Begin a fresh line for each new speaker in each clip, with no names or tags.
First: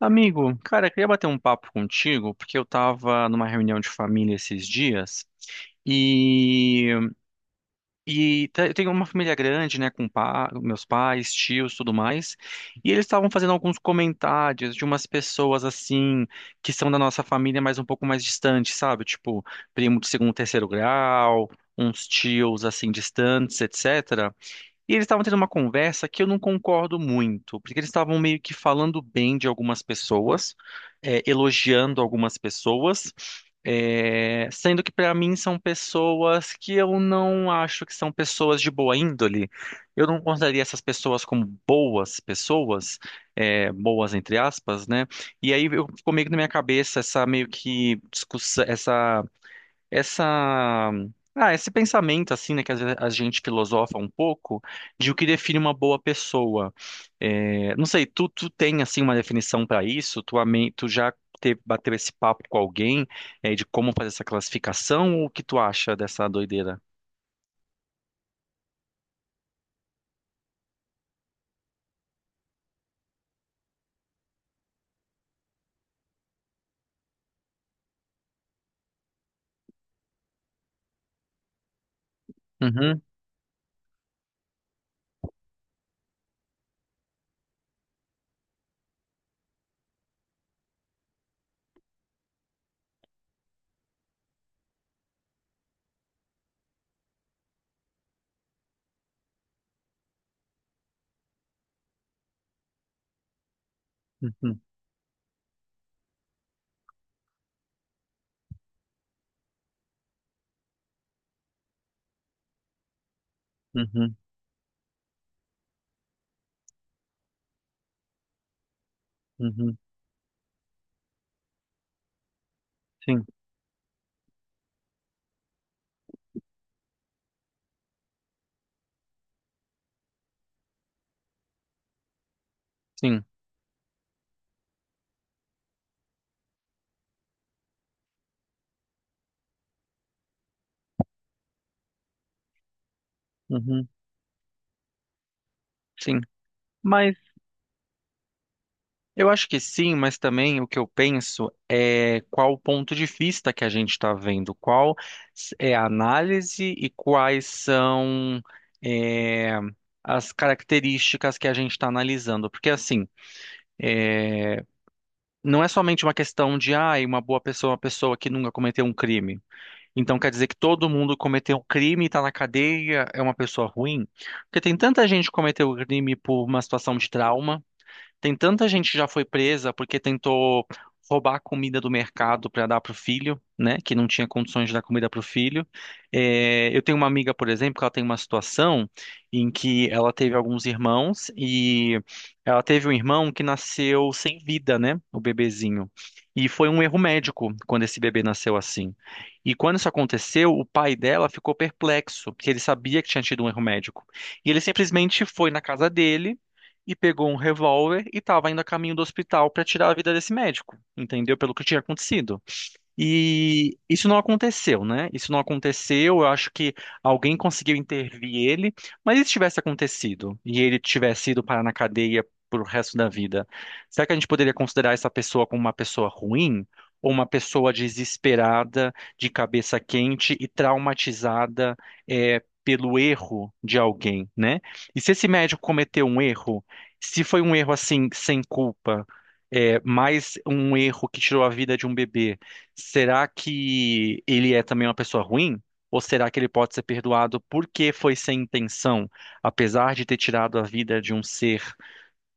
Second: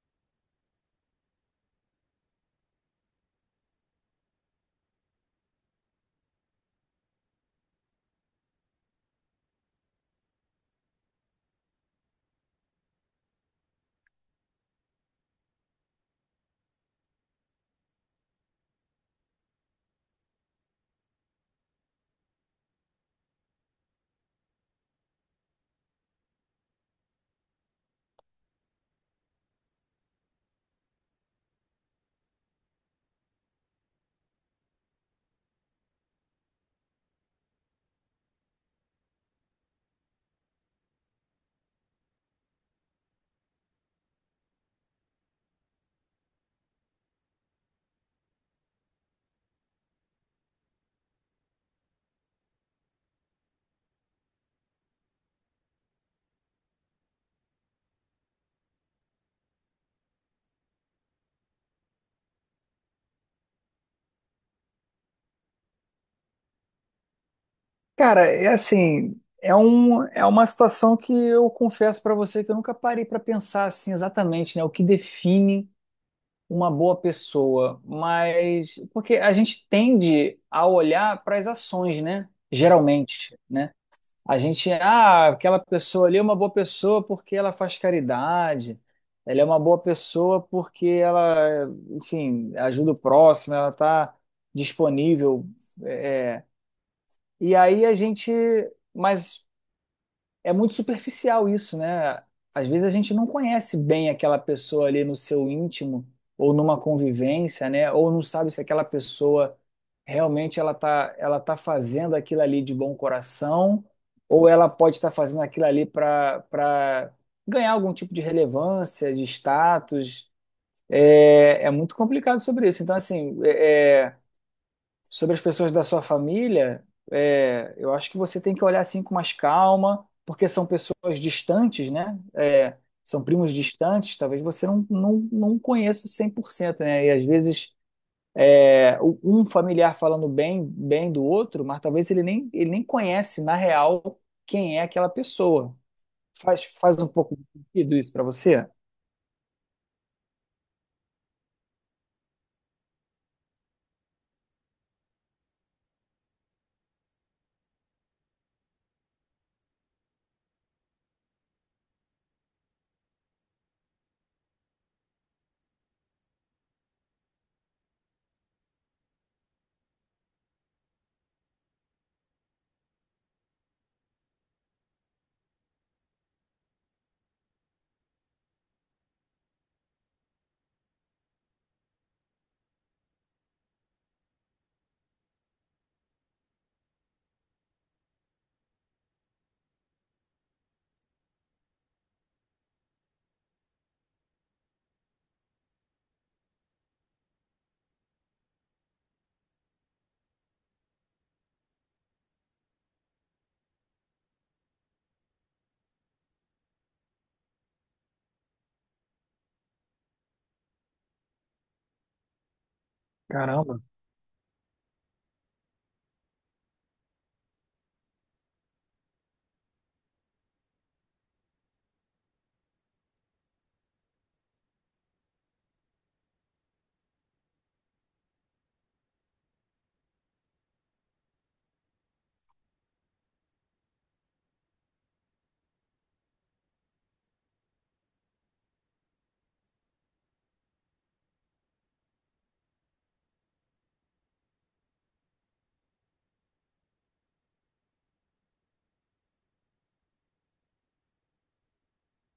Amigo, cara, eu queria bater um papo contigo, porque eu tava numa reunião de família esses dias e, e eu tenho uma família grande, né, com meus pais, tios, tudo mais, e eles estavam fazendo alguns comentários de umas pessoas assim, que são da nossa família, mas um pouco mais distantes, sabe? Tipo, primo de segundo, terceiro grau, uns tios assim distantes, etc. E eles estavam tendo uma conversa que eu não concordo muito, porque eles estavam meio que falando bem de algumas pessoas, elogiando algumas pessoas, sendo que para mim são pessoas que eu não acho que são pessoas de boa índole. Eu não consideraria essas pessoas como boas pessoas, boas entre aspas, né? E aí eu, ficou meio que na minha cabeça essa meio que discussão, essa esse pensamento assim, né, que às vezes a gente filosofa um pouco de o que define uma boa pessoa. É, não sei, tu tem assim uma definição para isso? Tu já bateu esse papo com alguém, de como fazer essa classificação? Ou o que tu acha dessa doideira?
Cara, é assim, é uma situação que eu confesso pra você que eu nunca parei pra pensar assim exatamente, né, o que define uma boa pessoa, mas porque a gente tende a olhar para as ações, né?
Uhum,
Geralmente, né? A gente, aquela pessoa ali é uma boa pessoa porque ela faz caridade, ela é uma boa pessoa porque enfim, ajuda o próximo, ela tá disponível, é, é. e aí a gente mas é muito superficial isso, né? Às vezes a gente não conhece bem aquela
uhum,
pessoa ali no seu íntimo ou numa convivência, né? Ou não sabe se aquela pessoa realmente ela tá fazendo aquilo ali de bom coração
uhum,
ou ela pode estar fazendo aquilo ali para ganhar algum tipo de relevância, de
uhum,
status. É muito complicado sobre isso. Então,
sim,
assim, sobre as pessoas da sua família, eu acho que você tem que olhar assim com mais calma, porque são pessoas distantes, né?
sim,
São primos distantes, talvez você não conheça 100%, né? E às vezes um familiar falando bem do outro, mas talvez ele nem conhece na
uhum,
real quem é aquela pessoa.
sim.
Faz um
Mas
pouco de sentido isso para você?
eu acho que sim, mas também o que eu penso é qual o ponto de vista que a gente está vendo, qual é a análise e quais são, é, as características que a gente está analisando. Porque assim, é, não é somente uma questão de, ah, uma boa pessoa é uma pessoa que nunca cometeu um crime. Então quer dizer que todo mundo cometeu um crime e está na cadeia é uma pessoa ruim? Porque tem tanta gente que cometeu crime por uma situação de trauma. Tem tanta gente que já foi presa porque tentou roubar a comida do mercado para dar para o filho, né? Que não tinha condições de dar comida para o filho. É, eu tenho uma amiga, por exemplo, que ela tem uma situação em que ela teve alguns irmãos e ela teve um irmão que nasceu sem vida, né? O bebezinho. E foi um erro médico quando esse bebê nasceu assim. E quando isso aconteceu, o pai dela ficou perplexo, porque ele sabia que tinha tido um erro médico. E ele simplesmente foi na casa dele e pegou um revólver e estava indo a caminho do hospital para tirar a vida desse médico, entendeu? Pelo que tinha acontecido. E
Caramba.
isso não aconteceu, né? Isso não aconteceu. Eu acho que alguém conseguiu intervir ele. Mas e se tivesse acontecido e ele tivesse ido parar na cadeia pro resto da vida? Será que a gente poderia considerar essa pessoa como uma pessoa ruim? Ou uma pessoa desesperada, de cabeça quente e traumatizada, pelo erro de alguém, né? E se esse médico cometeu um erro, se foi um erro assim, sem culpa, mais um erro que tirou a vida de um bebê. Será que ele é também uma pessoa ruim? Ou será que ele pode ser perdoado porque foi sem intenção, apesar de ter tirado a vida de um ser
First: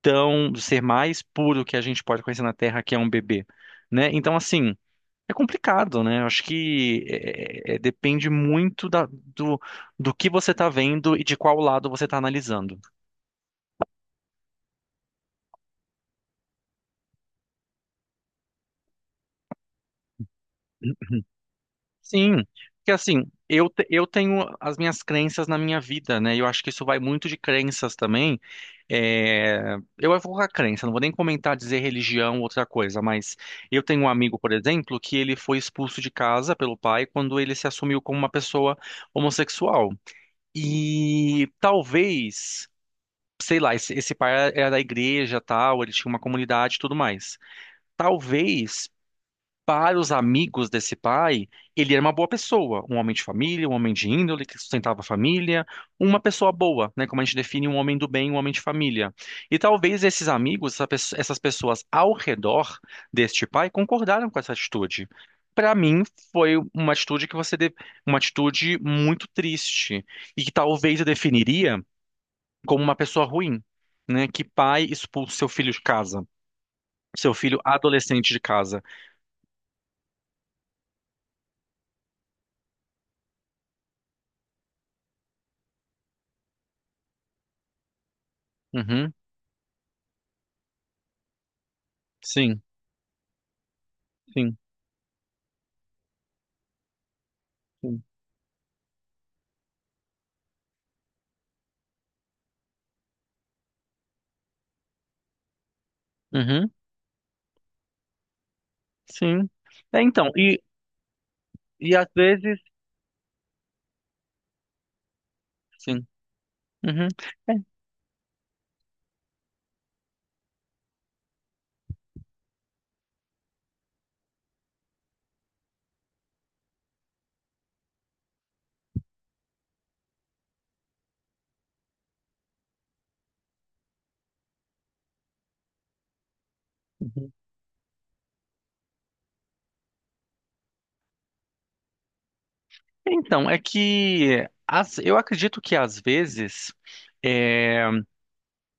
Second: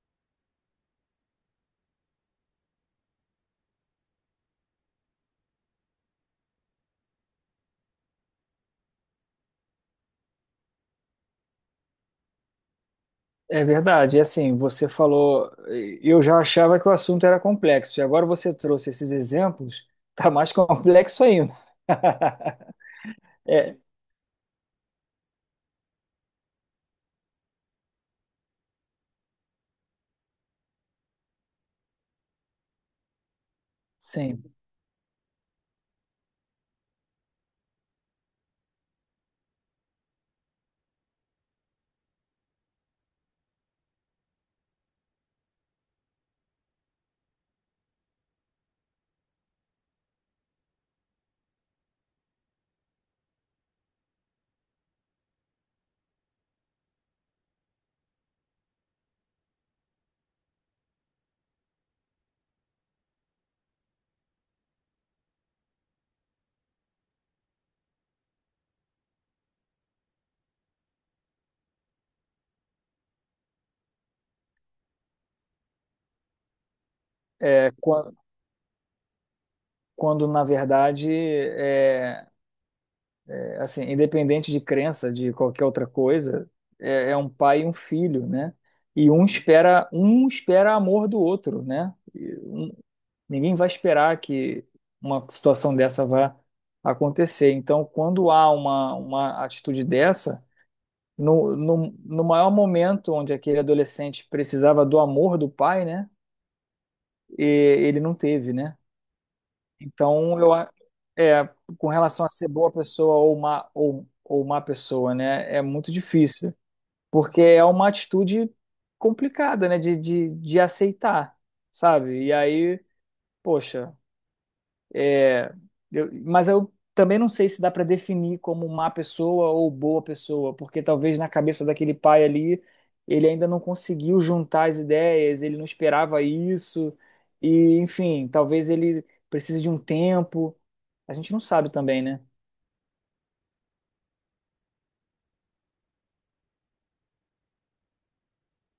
tão, do ser mais puro que a gente pode conhecer na Terra, que é um bebê, né? Então, assim, é complicado, né? Eu acho que depende muito do, do que você está vendo e de qual lado você está analisando.
É verdade, e assim, você falou, eu já achava que o assunto era complexo, e agora você trouxe esses exemplos, tá mais complexo ainda.
Sim, porque assim,
É,
eu tenho as minhas crenças na minha vida, né? E eu acho que isso vai muito de crenças também. É, eu vou colocar crença, não vou nem comentar, dizer religião, outra coisa, mas eu tenho um amigo,
sim.
por exemplo, que ele foi expulso de casa pelo pai quando ele se assumiu como uma pessoa homossexual. E talvez, sei lá, esse pai era da igreja, tal, ele tinha uma comunidade e tudo mais. Talvez para os amigos desse pai, ele era uma boa pessoa, um homem de família, um homem de índole que sustentava a família, uma pessoa boa, né? Como a gente define um homem do bem, um homem de família. E talvez esses amigos, essas pessoas ao redor deste pai concordaram com essa atitude. Para mim, foi uma atitude que você deve, uma atitude muito triste e que talvez eu definiria como uma pessoa ruim, né? Que pai expulsa seu filho de casa, seu filho
É, quan-
adolescente de casa.
Quando, na verdade, assim, independente de crença, de qualquer outra coisa, é um pai e um filho, né? E
Uhum,
um espera amor do outro, né?
sim.
Ninguém vai esperar
Sim.
que uma situação dessa vá acontecer. Então,
Sim.
quando há uma atitude dessa no maior momento onde aquele adolescente precisava do amor do pai, né?
Uhum,
E ele não teve, né?
sim. É, então,
Então, eu, a- é, com
e às
relação a ser
vezes,
boa pessoa ou má, ou má pessoa, né? É muito
sim.
difícil,
Uhum.
porque
É,
é uma atitude complicada, né? De aceitar, sabe? E aí, poxa, É, mas eu também não sei se dá para definir como má pessoa ou boa pessoa, porque talvez na cabeça daquele pai ali, ele ainda não conseguiu juntar as ideias, ele não esperava isso,
uhum.
e enfim, talvez ele precise de um tempo. A gente não sabe também, né?
Então, é que as eu acredito que às vezes, é,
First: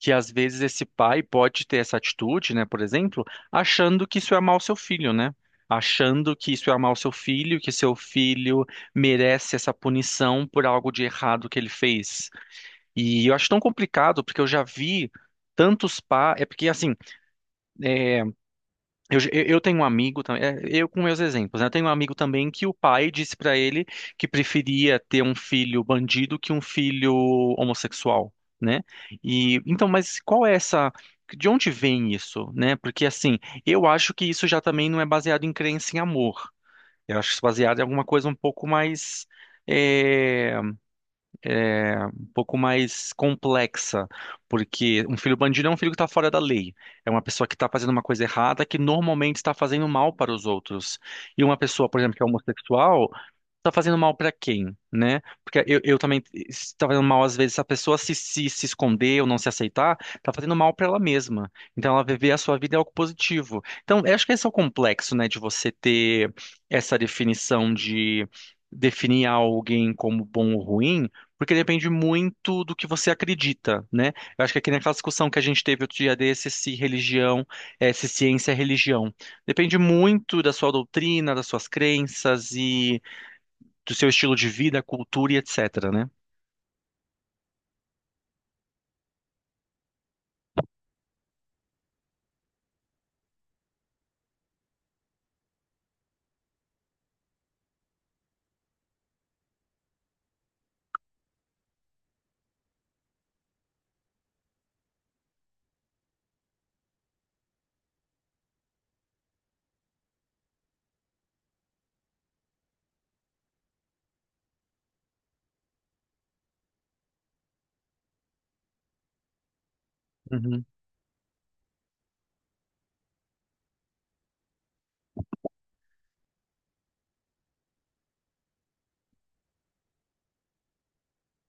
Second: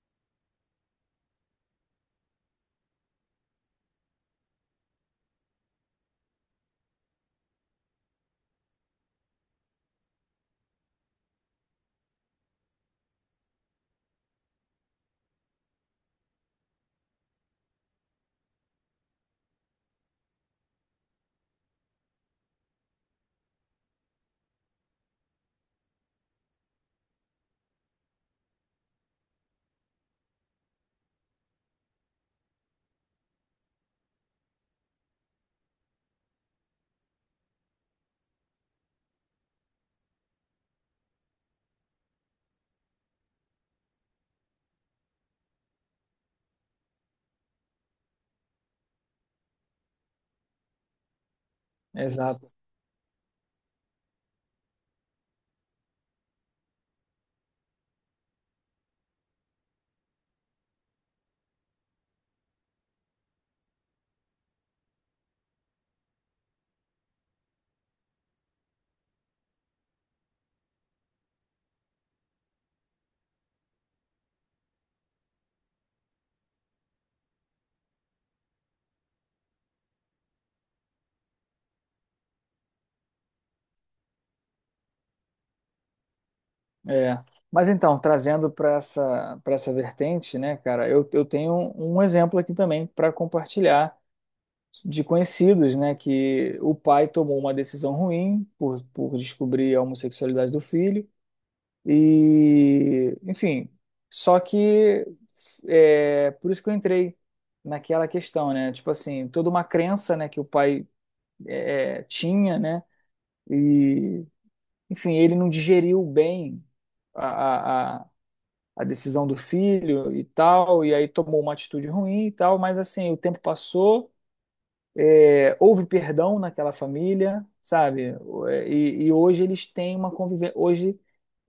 que às vezes esse pai pode ter essa atitude, né, por exemplo, achando que isso é amar o seu filho, né? Achando que isso é amar o seu filho, que seu filho merece essa punição por algo de errado que ele fez. E eu acho tão complicado, porque eu já vi tantos pais. É porque, assim, é, eu tenho um amigo também, eu com meus exemplos, né? Eu tenho um amigo também que o pai disse pra ele que preferia ter um filho bandido que um filho homossexual, né? E então, mas qual é essa, de onde vem isso, né? Porque assim, eu acho que isso já também não é baseado em crença em amor. Eu acho isso baseado em alguma coisa um pouco mais eh, um pouco mais complexa, porque um filho bandido é um filho que está fora da lei, é uma pessoa que está fazendo uma coisa errada que normalmente está fazendo mal para os outros. E uma pessoa, por exemplo, que é
Exato.
homossexual, tá fazendo mal pra quem, né? Porque eu também se tá fazendo mal às vezes, se a pessoa se esconder ou não se aceitar, tá fazendo mal pra ela mesma. Então ela viver a sua vida é algo positivo. Então, eu acho que esse é o complexo, né, de você ter essa definição de definir alguém como bom ou ruim. Porque depende muito do que você acredita, né? Eu acho que aqui naquela discussão que a gente teve outro dia desse, se religião, se ciência é religião. Depende muito da sua doutrina, das suas crenças e do seu estilo de vida, cultura e etc, né?
É. Mas então, trazendo para essa vertente, né, cara, eu tenho um exemplo aqui também para compartilhar de conhecidos, né, que o pai tomou uma decisão ruim por descobrir a homossexualidade do filho e, enfim, só que é por isso que eu entrei naquela questão, né, tipo assim, toda uma crença, né, que o pai tinha, né, e, enfim, ele não digeriu bem a, a, a a decisão do filho e
Uhum,
tal, e aí tomou uma atitude ruim e tal, mas assim, o tempo passou, houve perdão naquela família, sabe? E hoje eles têm uma convivência. Hoje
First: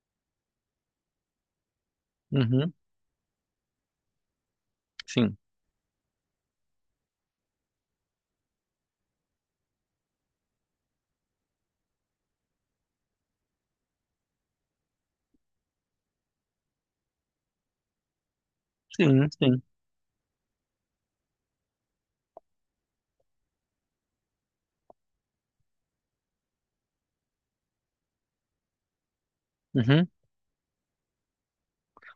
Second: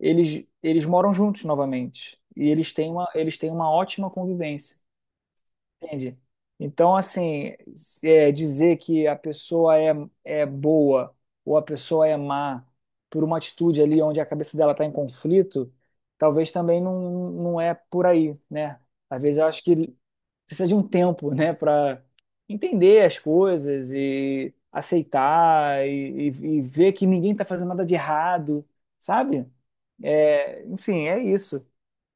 eles moram juntos novamente. E
uhum,
eles têm uma ótima convivência.
sim,
Entende? Então, assim, dizer que a pessoa é boa ou a pessoa é má por uma atitude ali onde a cabeça dela está em conflito, talvez também não é por aí, né? Às
sim,
vezes eu
sim.
acho que precisa de um tempo, né, para entender as coisas e aceitar e e ver que ninguém está fazendo nada de errado, sabe?
Uhum,
É, enfim, é isso.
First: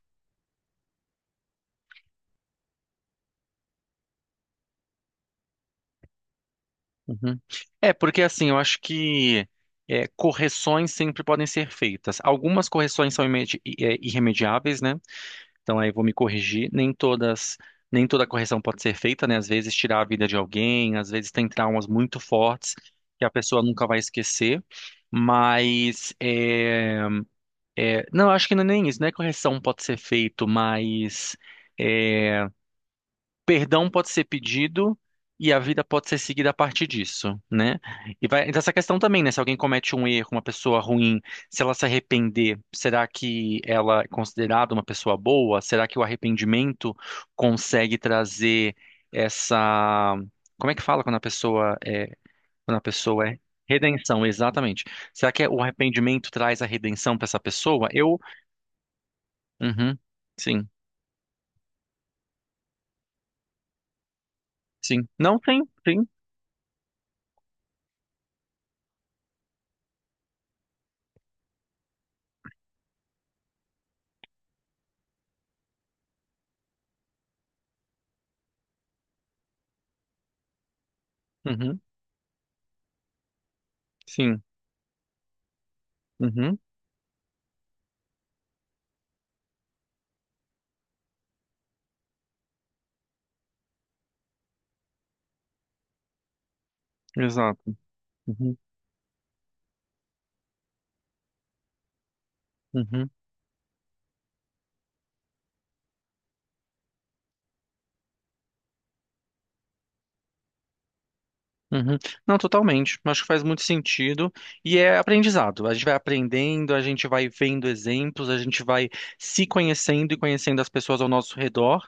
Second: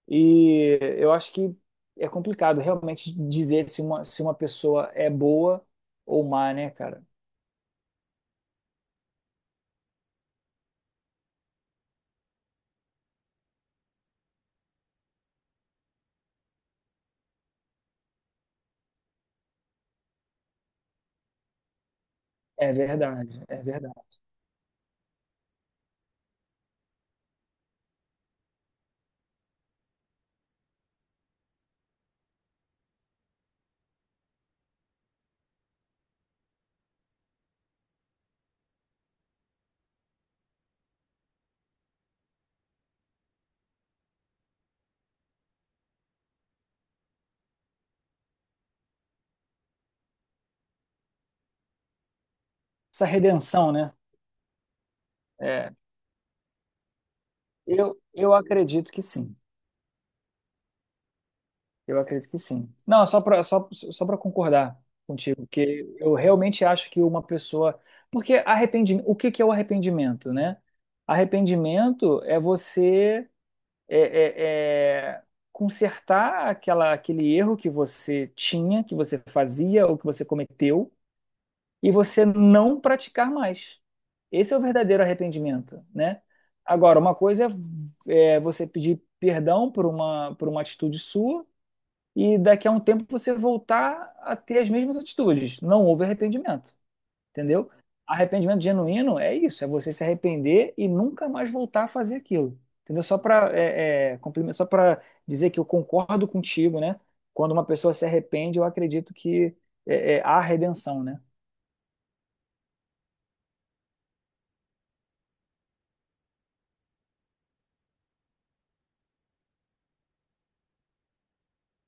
E eu acho que é complicado realmente dizer se uma pessoa é boa ou má, né, cara?
uhum. É, porque assim, eu acho que correções sempre podem ser feitas. Algumas correções são irremediáveis, né? Então aí eu vou me corrigir. Nem todas, nem toda correção pode ser feita, né? Às vezes tirar a vida de alguém, às vezes tem traumas muito
É
fortes que a
verdade,
pessoa
é
nunca vai
verdade.
esquecer. Mas é, é, não, eu acho que não é nem isso, né? Correção pode ser feito, mas é, perdão pode ser pedido e a vida pode ser seguida a partir disso, né? E vai então essa questão também, né? Se alguém comete um erro, uma pessoa ruim, se ela se arrepender, será que ela é considerada uma pessoa boa? Será que o arrependimento consegue trazer essa... Como é que fala quando a pessoa é... Quando a
Essa
pessoa é...
redenção, né?
Redenção, exatamente. Será que é o
É,
arrependimento traz a redenção para essa pessoa?
eu,
Eu
eu acredito que sim.
uhum. Sim,
Eu acredito que sim. Não, só para concordar
sim. Não,
contigo,
sim,
que
sim.
eu realmente acho que uma pessoa. Porque arrependimento, o que que é o arrependimento, né? Arrependimento é você é, é, é, consertar aquele erro que você tinha, que você fazia ou que você cometeu,
Uhum.
e você não praticar mais.
Sim.
Esse é o verdadeiro arrependimento, né?
Uhum.
Agora, uma coisa é você pedir perdão por uma atitude sua e daqui a um tempo você voltar a ter as mesmas atitudes. Não houve arrependimento, entendeu?
Exato. Uhum.
Arrependimento genuíno é isso, é você se arrepender e nunca mais voltar a fazer aquilo, entendeu?
Uhum.
Só para só para dizer que eu concordo contigo, né? Quando uma pessoa se arrepende, eu acredito que há redenção, né?
Uhum. Não, totalmente. Acho que faz muito sentido e é aprendizado. A gente vai aprendendo, a gente vai vendo exemplos, a gente vai se conhecendo e conhecendo as pessoas ao nosso redor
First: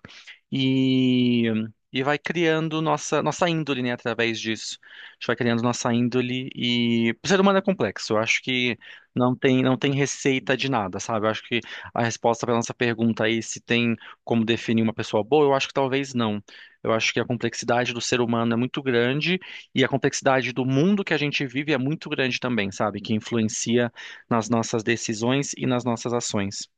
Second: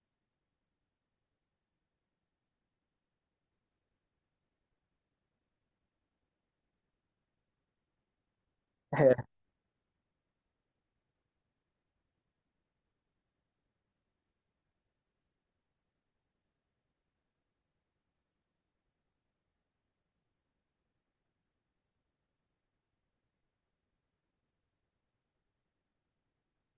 e, e vai criando nossa índole, né, através disso. A gente vai criando nossa índole e o ser humano é complexo. Eu acho que
É
não tem, não tem receita de nada, sabe? Eu acho que a resposta para nossa pergunta aí, se tem como definir uma pessoa boa, eu acho que talvez não. Eu acho que a complexidade do ser humano é muito grande e a complexidade do mundo que a gente vive é muito grande também, sabe? Que influencia nas nossas decisões e nas nossas ações,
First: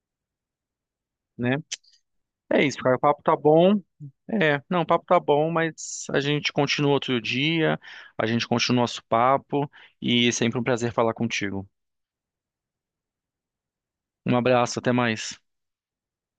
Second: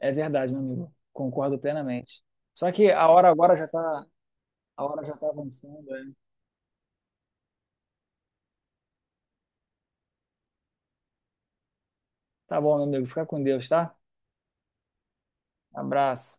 é verdade, meu amigo.
né?
Concordo plenamente.
É
Só
isso,
que
cara. O
a
papo
hora
tá
agora já
bom.
tá,
É, não,
a
o
hora
papo
já
tá
tá
bom,
avançando.
mas a
É.
gente continua outro dia, a gente continua nosso papo e sempre um prazer falar contigo.
Tá bom, meu amigo. Fica com Deus, tá?
Um abraço, até mais.
Abraço.